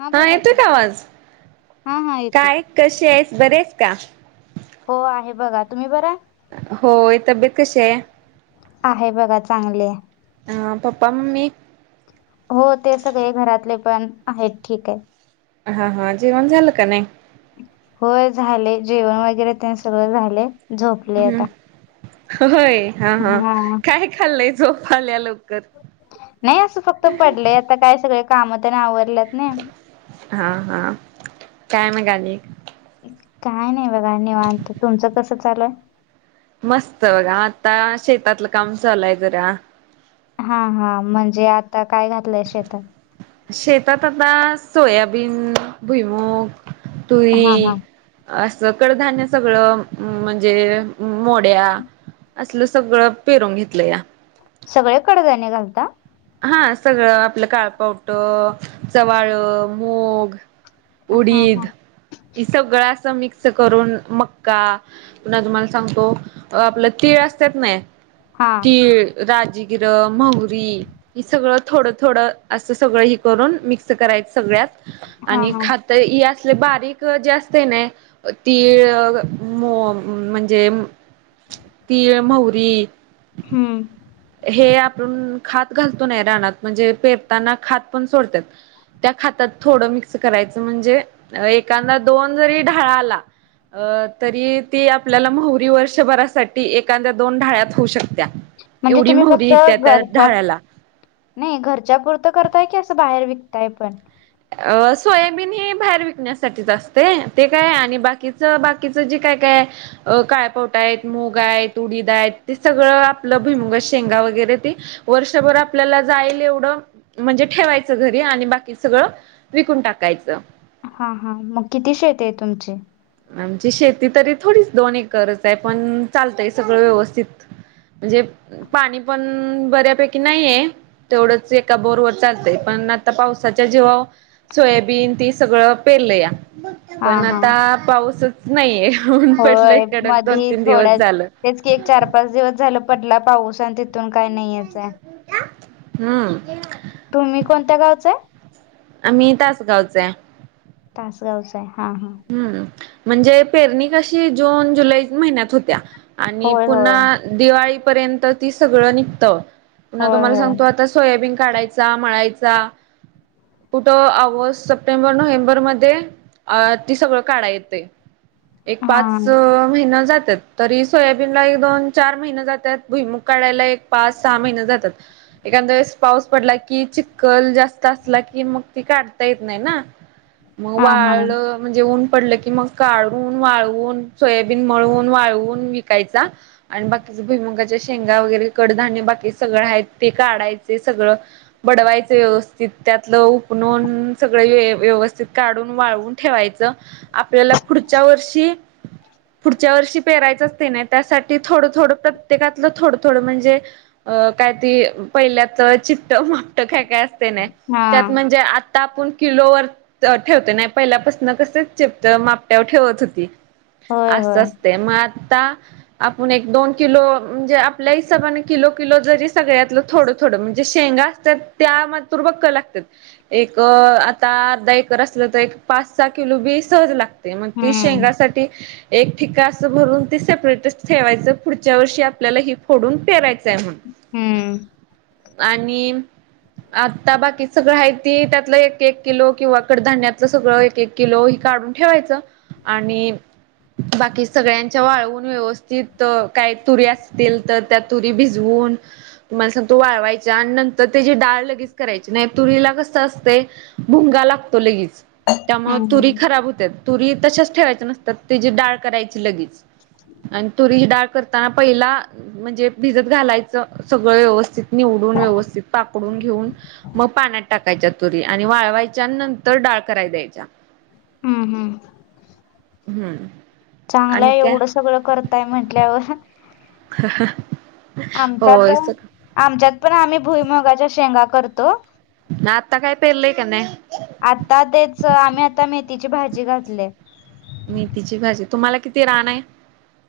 हा बोला येतोय कि का हा हा येतो. कसे आहेस बरी आहेस का? हो आहे बघा तुम्ही बर आहे? होय तब्येत कशी आहे? आहे बघा चांगली आहे. हा पप्पा मम्मी हो ते सगळे घरातले पण आहेत ठीक आहेत. हा हा जेवन झाल की नाही? होय झालंय जेवण वगैरे ते सगळं झालय. हम् होय हा हा काय खाल्लंय? झोप आल्या लवकर. नाही असं फक्त पडलंय आता काय सगळे काम तेन आवरल्यात. नाही हा हा काय मग आणी? काय नाही बघा निवांत तुमचं कसं चालूय? मस्त बघा आता शेतातलं काम चालूय जरा. हा हा. म्हणजे आता काय घातलंय शेतात? शेतात आता सोयाबीन भुईमूग हा हा तुरी असं कडधान्य सगळं म्हणजे मोड्या असलं सगळं पेरून घेतलंया. सगळे कडधान्य घालता? हा सगळं आपलं काळ पावट, चवाळ, मूग हा उडीद हा हि सगळं असं मिक्स करून मक्का पुन्हा तुम्हाला सांगतो. आपलं तीळ असत्यात नाही हा तीळ, राजगिरं, महुरी. हि सगळं थोडं थोडं असं सगळं हि करून मिक्स करायच सगळ्यात हा आणि हा खात तर हि असले बारीक जे असतंय नाय तीळ मो अं म्हणजे तीळ, म्हवरी हम्म. हे आपण खात घालतो नाही रानात म्हणजे पेरताना खात पण सोडत्यात. त्या खातातं थोडं मिक्स करायचं म्हणजे एखादा दोन जरी ढाळा आला अ तरी ती आपल्याला म्हवरी वर्षभरासाठी एखाद्या दोन ढाळ्यात होऊ शकत्या. म्हणजे एवढी तुम्ही मोहरी फक्त येत्या त्या घरच्या ढाळ्याला नाही घरच्या पुुरतं करताय की असं बाहेर विकताय पण. अ सोयाबीन हे बाहेर विकण्यासाठीच असतंय. ते काय आणि बाकीचं बाकीचं जे काय काय अ काळपावटा आहेत, मुग आहेत, उडीद आहेत ते सगळं आपलं भुईमुगा च्या शेंगा वगैरे ते. वर्षभर आपल्याला जायल एवढं म्हणजे ठेवायचं घरी आणि बाकीच सगळं विकून टाकायचं. हा हा. मग किती शेती आहे तुमची? आमची शेती तरी थोडीच दोन एकरच आहे, पण चालतंय सगळं व्यवस्थित. म्हणजे पाणी पण बऱ्यापैकी नाहीये. तेवढंच एका बोरवर चालतंय, पण आता पावसाच्या जिवावर सोयाबीन ती सगळं पेरलया. हा पण हा आता पाऊसच नाहीये. ऊन पडलंय होय कडक दोन मधी तीन दिवस थोड्या झालं. तेच की एक चार पाच दिवस झालं पडला पाऊस आणि तिथून काय नाहीयेच आहे. हम्म. तुम्ही कोणत्या गावाचं आहे. आम्ही तासगावच हाय. तासगावच आहे हा हा. हम्म म्हणजे पेरणी कशी जून, जुलैच महिन्यात होत्या. आणि होय होय पुन्हा दिवाळीपर्यंत ती सगळं निघतं. पुन्हा होय तुम्हाला होय सांगतो आता सोयाबीन काढायचा, मळायचा. कुठं ऑगस्ट, सप्टेंबर, नोव्हेंबरमध्ये अ ती सगळं काढाय येते एक हा पाच महिना जातात. तरी सोयाबीनला एक दोन चार महिने जातात. भुईमुख काढायला एक पाच सहा महिने जातात. एखांद्या वेळेस पाऊस पडला की चिखल जास्त असला की मग ती काढता येत नाही ना. मग हा हा वाळं म्हणजे ऊन पडलं की मग काढून वाळवून, सोयाबीन मळून वाळवून विकायचा. आणि बाकीचे भुईमंगाच्या शेंगा वगैरे कडधान्य बाकी सगळं आहेत ते काढायचे सगळं. बडवायचं व्यवस्थित त्यातलं ऊन ऊन सगळं व्यवस्थित काढून वाळवून ठेवायचं. आपल्याला पुढच्या वर्षी पुढच्या वर्षी पेरायचं असतंय नाही त्यासाठी थोडं थोडं त्यात प्रत्येकातलं थोडं थोडं म्हणजे अ काय ती पहिल्याच चिपट मापटं काय काय अस ते नाय हा त्यात म्हणजे आता आपण किलोवर ठेवतोय नाही पहिल्यापासन कस चिपटं मापट्यावर ठेवत होती होय होय अस असते मग आत ता आपण एक दोन किलो म्हणजे आपल्या हिसाबाने किलो किलो जरी सगळ्यातलं थोडं थोडं म्हणजे शेंगा तर त्या तुर बकळं लागतेत एक आता अर्धा एकर असलं तर एक पाच सहा किलो बी सहज लागते, मग ती हम्म शेंगासाठी एक ठ्ठिक असं भरून ती सेपरेटच ठेवायचं. पुढच्या वर्षी आपल्याला हि फोडून पेरायचं. हम्म [unintelligible] आणि आता बाकी सगळं आहे ते त्यातलं एक एक किलो किंवा कडधान्यात सगळं एक एक किलो हे काढून ठेवायचं आणि बाकी सगळ्यांच्या वाळवून व्यवस्थित, काही तुरी असतील तर त्या तुरी भिजवून तुम्हाला सांगतो वाळवायच आणि नंतर त्याची डाळ लगेच करायची. नाहीतर तुरीला कसं असतंय भुंगा लागतो लगीच. त्यामुळं हम्म तुरी हम्म खराब होत्यात. तुरी तशाच ठेवायचं नसत्यात त्याची डाळ करायची लगेच. आणि तुरीची डाळ करताना पहिला म्हणजे भिजत घालायचं सगळं व्यवस्थित. निवडून व्यवस्थित पाकडून घेऊन मग पाण्यात टाक कायच्या तुरी आणि वाळवायच्या नंतर डाळ करायला द्यायच्या. हम्म हम्म. हम्म. चांगलं आणि हाय काय एवढं सगळं करताय म्हंटल्यावर. [unintelligible] आमच्यात होय आमच्यात पण आम्ही भुईमुगाच्या शेंगा करतो. ना आत्ता काय पेरलंय का नाही? आता तेच आम्ही आता मेथीची भाजी घातलंय. मेथीची भाजी तुम्हाला किती रान आहे?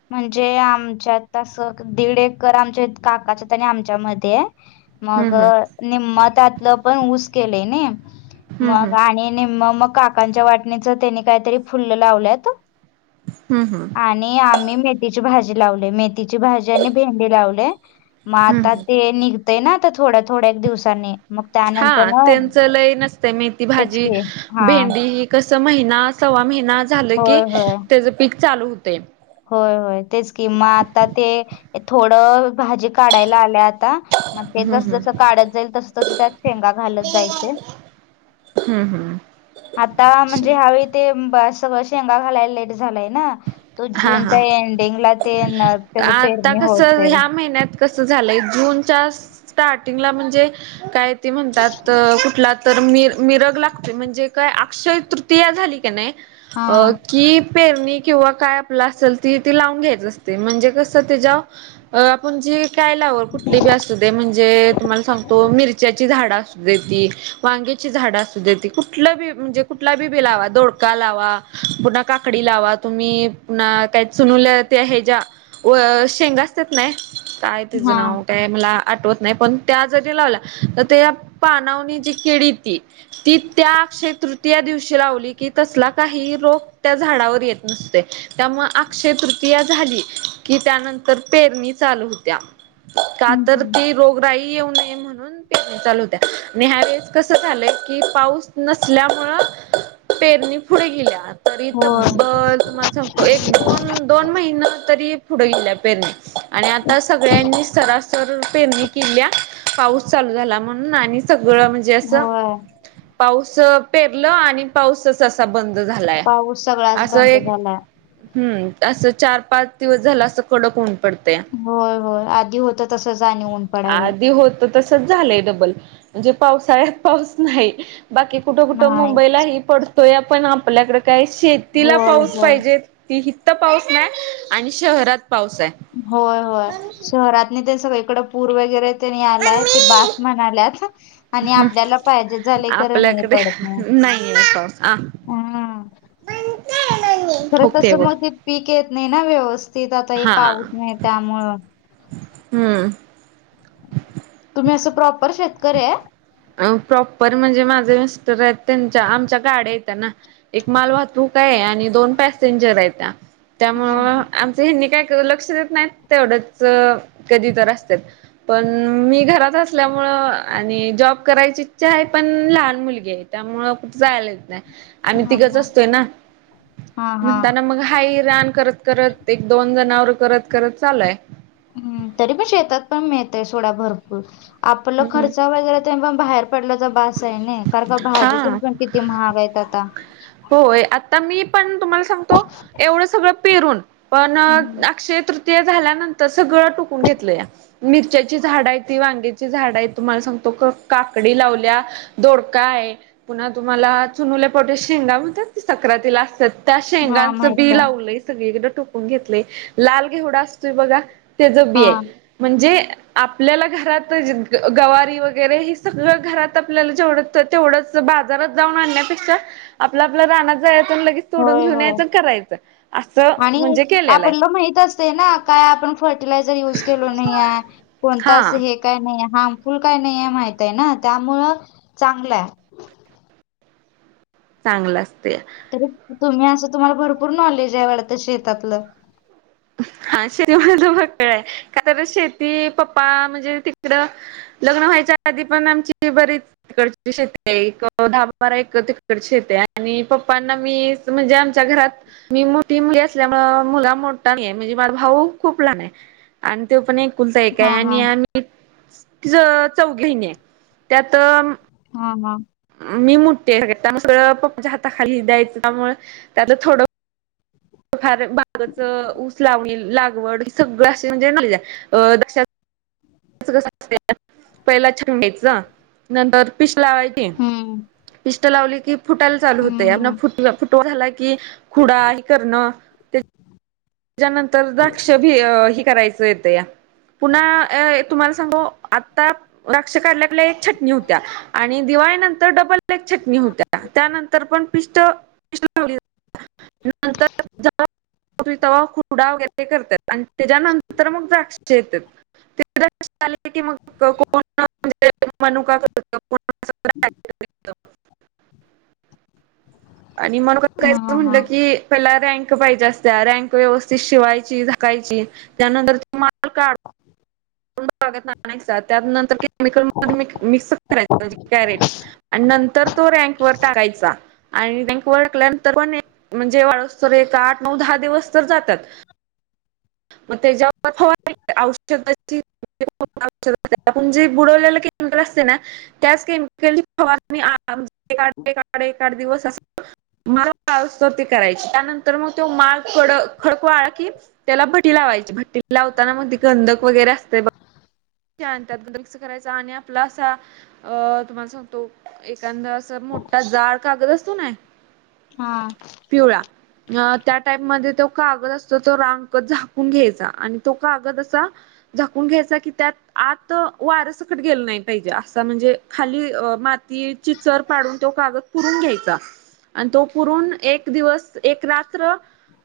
म्हणजे आमच्यात असं दीड एकर आमच्या काकाच्या आणि आमच्यामध्ये हाय. मग हम्म हम्म निम्म त्यातलं पण ऊस केलंय नई. मग हम्म आणि निम्मं मग काकांच्या वाटणीच त्यांनी काहीतरी फुलं लावल्यात. हम्म. हम्म. आणि आम्ही मेथीची भाजी लावलंय, मेथीची भाजी आणि भेंडी लावलंय. मग आता हम्म ते निघतंय ना आता थोड्या थोड्या दिवसांनी. मग हा त्यानंतर मग त्यांचं लय नसतंय‌ मेथी तेच भाजी, की हा भेंडी कसं महिना सव्वा महिना झालं की होय होय त्याच पीक चालू होतंय. होय होय तेच की मग आता ते थोडं भाजीत काढायला आलय आता, मग ते हम्म जसं हम्म जसं काढत जाईल तसं तसं त्यात शेंगा घालत जायचे. हम्म. हम्म. आता म्हणजे ह्यावेळी ते सगळ शेंगा घालायलेत. झालाय ना. तो हा जूनच्या हा एंडिंगला ते येणार त्याज पेरणी होतंय. कस झालंय. जूनच्या स्टार्टिंगला म्हणजे काय ते म्हणतात कुठला तर मिर-मिरग लागती म्हणजे काय अक्षय तृतीया झाली का नाही, हा अ की पेरणी किंवा काय आपलं असेल ती ती लावून घ्यायच असतंय म्हणजे कसं तेज्यावर अं आपण जी काय लावलं कुठली बी असु दे, म्हणजे तुम्हाला सांगतो मिरच्याची झाडं अस ती वांगेची झाडं असू देत, कुठलं बी म्हणजे कुठला बी बी लावा दोडका लावा. पुन्हा काकडी लावा. तुम्ही पुन्हा काय चनुल्या त्या हेज्या शेंगा असत्यात का नाय काय तेज हा नाव काय मला आठवत नाही. पण त्या जरी लावल्या तर त्या पानावनी जी किड येती ती त्या अक्षय तृतीया दिवशी लावली, की तसला काहीही रोग त्या झाडावर येत नसतय त्यामुळे अक्षय तृतीया झाली की, त्यानंतर पेरणी चालू होत्या. का हम्म तर हम्म. ती रोगराई येऊ नये म्हणुन. म्हणून पेरणी चालू होत्या आणि ह्या वेळेस कसं झालंय की पाऊस नसल्यामुळं पेरणी पुढे गेल्या तरी होय तब्बल तुम्हाला सांगतो. एक दोन, दोन महिना तरी पुढे गेल्या पेरणी. आणि आता सगळ्यांनी सरासर पेरणी केिल्या. पाऊस चालू झाला म्हणून आणि, सगळं म्हणजे असं. होय पाऊस पेरलं आणि पाऊसच असा बंद झालाय, पाऊस सगळाच असं बंद एक झालाय. हम्म. असं चार पाच दिवस झालं, असं कडक होऊन पडतंय. होय होय. आधी होतात. आधी होतं. तसंच झालंय डबल म्हणजे, पावसाळ्यात पाऊस नाही. बाकी कुठं कुठं नाही मुंबईलाही पडतोय पण, आपल्याकडे काय शेतीला होय पाऊस होय. पाहिजेत. ती इथं पाऊस नाही. आणि शहरात पाऊस आहे होय होय. शहरातनी तेन सगळीकड पूर वगैरे. त्यांनी आलाय ते बास म्हणायल्यात. आणि आपल्याला पाहिजे झाले खरं, नाही आपल्याकडे पडत नाही. पाऊस आ हम.. खरं हुकते तसं वर मग ते पीक येत नाही ना, व्यवस्थित आता हे हा पाऊस नाही त्यामुळं. हम्म.. तुम्ही असं प्रॉपर शेतकरी हाय. अ प्रॉपर म्हणजे माझे मिस्टर आहेत, त्यांच्या आमच्या गाड्या हायत ना. एक माल वाहतूक आहे, आणि दोन पॅसेंजर आहे त्या हा त्यामुळं. हेनी काय लक्ष देत नाहीत ते, एवढंच कधी तर असत्यात. पण मी घरात असल्यामुळं आणि जॉब. करायची इच्छा आहे पण, लहान मुलगी आहे त्यामुळ कुठं जायलं येत नाही. आम्ही हा तिघंच हा असतोय ना, हा हा म्हणताना मग हाय हे रान करतं. करत एक दोन जणांवर करत करत चालूय. हम्. तरी पण शेतात पण मिळतंय सोडा, भरपूर आपला हम्म खर्चा वगैरे. तरी पण बाहेर पडल्याचा बास आहे नाही, कारण का भाजी हा तेन पण किती महाग आहेत आता. होय आता मी पण तुम्हाला सांगतो, एवढं सगळं पेरून पण हम्म अक्षय तृ ते झाल्यानंतर सगळं, टुकून घेतलं या. मिरच्यांची झाड आहे ती, वांग्याची झाड आहेत. तुम्हाला सांगतो. काकडी लावल्या दोड काय पुन्हा तुम्हाला चुनुले पावट्याच्या शेंगा म्हणतात ते सक्रातील असतात त्या हा शेंगांचं माहित बी आहे लावलंय सगळीकड, टोकून घेतलंय लाल घेवडा असतोय बघा. तेज बी हा आहे. म्हणजे आपल्याला घरात गवारी वगैरे हे, सगळं घरात आपल्याला जेवढं तेवढच बाजारात जाऊन आणण्यापेक्षा, आपल्या आपल्या रानात जायाच आणि लगेच. तोडून होय घेऊन होय यायचं, करायचं असं आणि म्हणजे की. आपल्याला माहित असते ना, काय आपण फर्टिलायझर युज केलो नाही ये कोणता असं हा हे काही नाही हार्मफुल काही नाही, माहित आहे ना त्यामुळ चांगलं आहे. चांगलं असतंय. तरी तुम्ही असं तुम्हाला भरपूर नॉलेज आहे. वाटतं शेतातलं. हा शेतीमध्ये तर भक्कळ आहे, का तर शेती पप्पा म्हणजे तिकडं. लग्न व्हायच्या आधी पण आमची बरीच तिकडची शेती एक दहा बारा एकर तिकडची शेती हाय. आणि पप्पांना मी. म्हणजे आमच्या घरात मी मोठी मुलगी असल्यामुळं मुलगा मो म्हणजे माझा भाऊ खूप लहान आहे, आणि तो पण एक कुलता एक हा आहे हा आणि आम्ही. चौघे नी त्यात. हा हा.. मी मोठी आहे सगळ्यात त्यामुळं, सगळं पप्पांच्या हाता खाली द्यायचं त्यामुळे त्यातलं थोडं. फार बागच ऊस लावणी लागवड सगळं, असे म्हणजे असं [inaudible] पहिला छान घ्यायचं, नंतर पिस् लावायची हम्म पिस्ट लावली की, फुटायला चालू होते. हम्म आप हम्म फुट तो झाला की, खुडा हे करणं. त्याच्यानंतर द्राक्ष भी हे करायचं येते या पुन्हा तुमाला सांगू आता द्राक्ष काढल्या काढल्या एक छाटणी होत्या आणि दिवाळीनंतर एक डबल छाटणी होत्या त्यानंतर पण पिस्ट नंतर पिस्ट तेव्हा खुरडा वगैरे करतात आणि त्याच्यानंतर मग द्राक्षे येतात. [unintelligible] [unintelligible] मनुका [unintelligible] आणि मग मनुका विकायच हा हा म्हंणलं की त्याला रँक पाहिजे असत्या रँक. व्यवस्थित शिवायची, झाकायची. त्यानंतर तो माल काढ [inaudible] [unintelligible] त्यात नंतर की केमिकलमध्ये मिक्स करायचा म्हणजे कॅरेट आणि नंतर तो रँकवर टाकायचा. आणि रँक टाकल्या नंतर पण म्हणजे, वाळुस तर एक आठ, नऊ, दहा दिवस तर जातात. मग त्याच्यावर फवारणी औषधची. [unintelligible] आपण जे बुडवलेला केमीकल असतंय ना त्याच केमिकल नी फवारणी एक आड एक दिवस असते. माळ [unintelligible] करुसतर ते करायची त्यानंतर मग तो माळ कड-खडक वाळा की त्याला भटी लावायची भटी लावताना मग ती गंधक वगैरे असते बघ त्यात [unintelligible] मिक्स करायचा आणि आपला असा अ तुम्हाला सांगतो. एखादां अस मोठा जाड कागद असतो ना. हा. पिवळा. अ त्या टाईम मध्ये तो कागद असतो तो रांक झाकून घ्यायचा आणि तो कागद असा झाकून घ्यायचा की त्यात आत वारसकट गेलं नाही पाहिजे. असा म्हणजे खाली अ मातीची चर पाडून तो कागद पुरून घ्यायचा आणि तो पुरून एक दिवस, एक रात्र.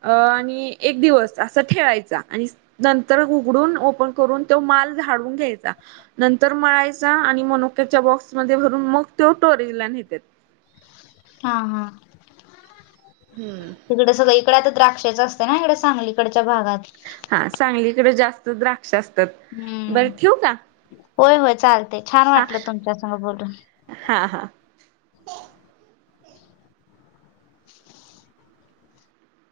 अ आणि एक दिवस असा ठेवायचा आणि नंतर उघडून ओपन करून तो माल झाडून घ्यायचा. नंतर मळायचा आणि मनोक्याच्या बॉक्समध्ये भरून मग ते स्टोरेजला नेत त्यात. हा. हा. हम्म. तिकडं सगळीकडं आता द्राक्षाचं असते ना इकडे सांगलीकडच्या भागात हा सांगलीकडे जास्त द्रा द्राक्षे असत्यात. हम्म. होय होय चालतंय. छान हा वाटलं तुमच्यास नोग बोलून. हा. हा.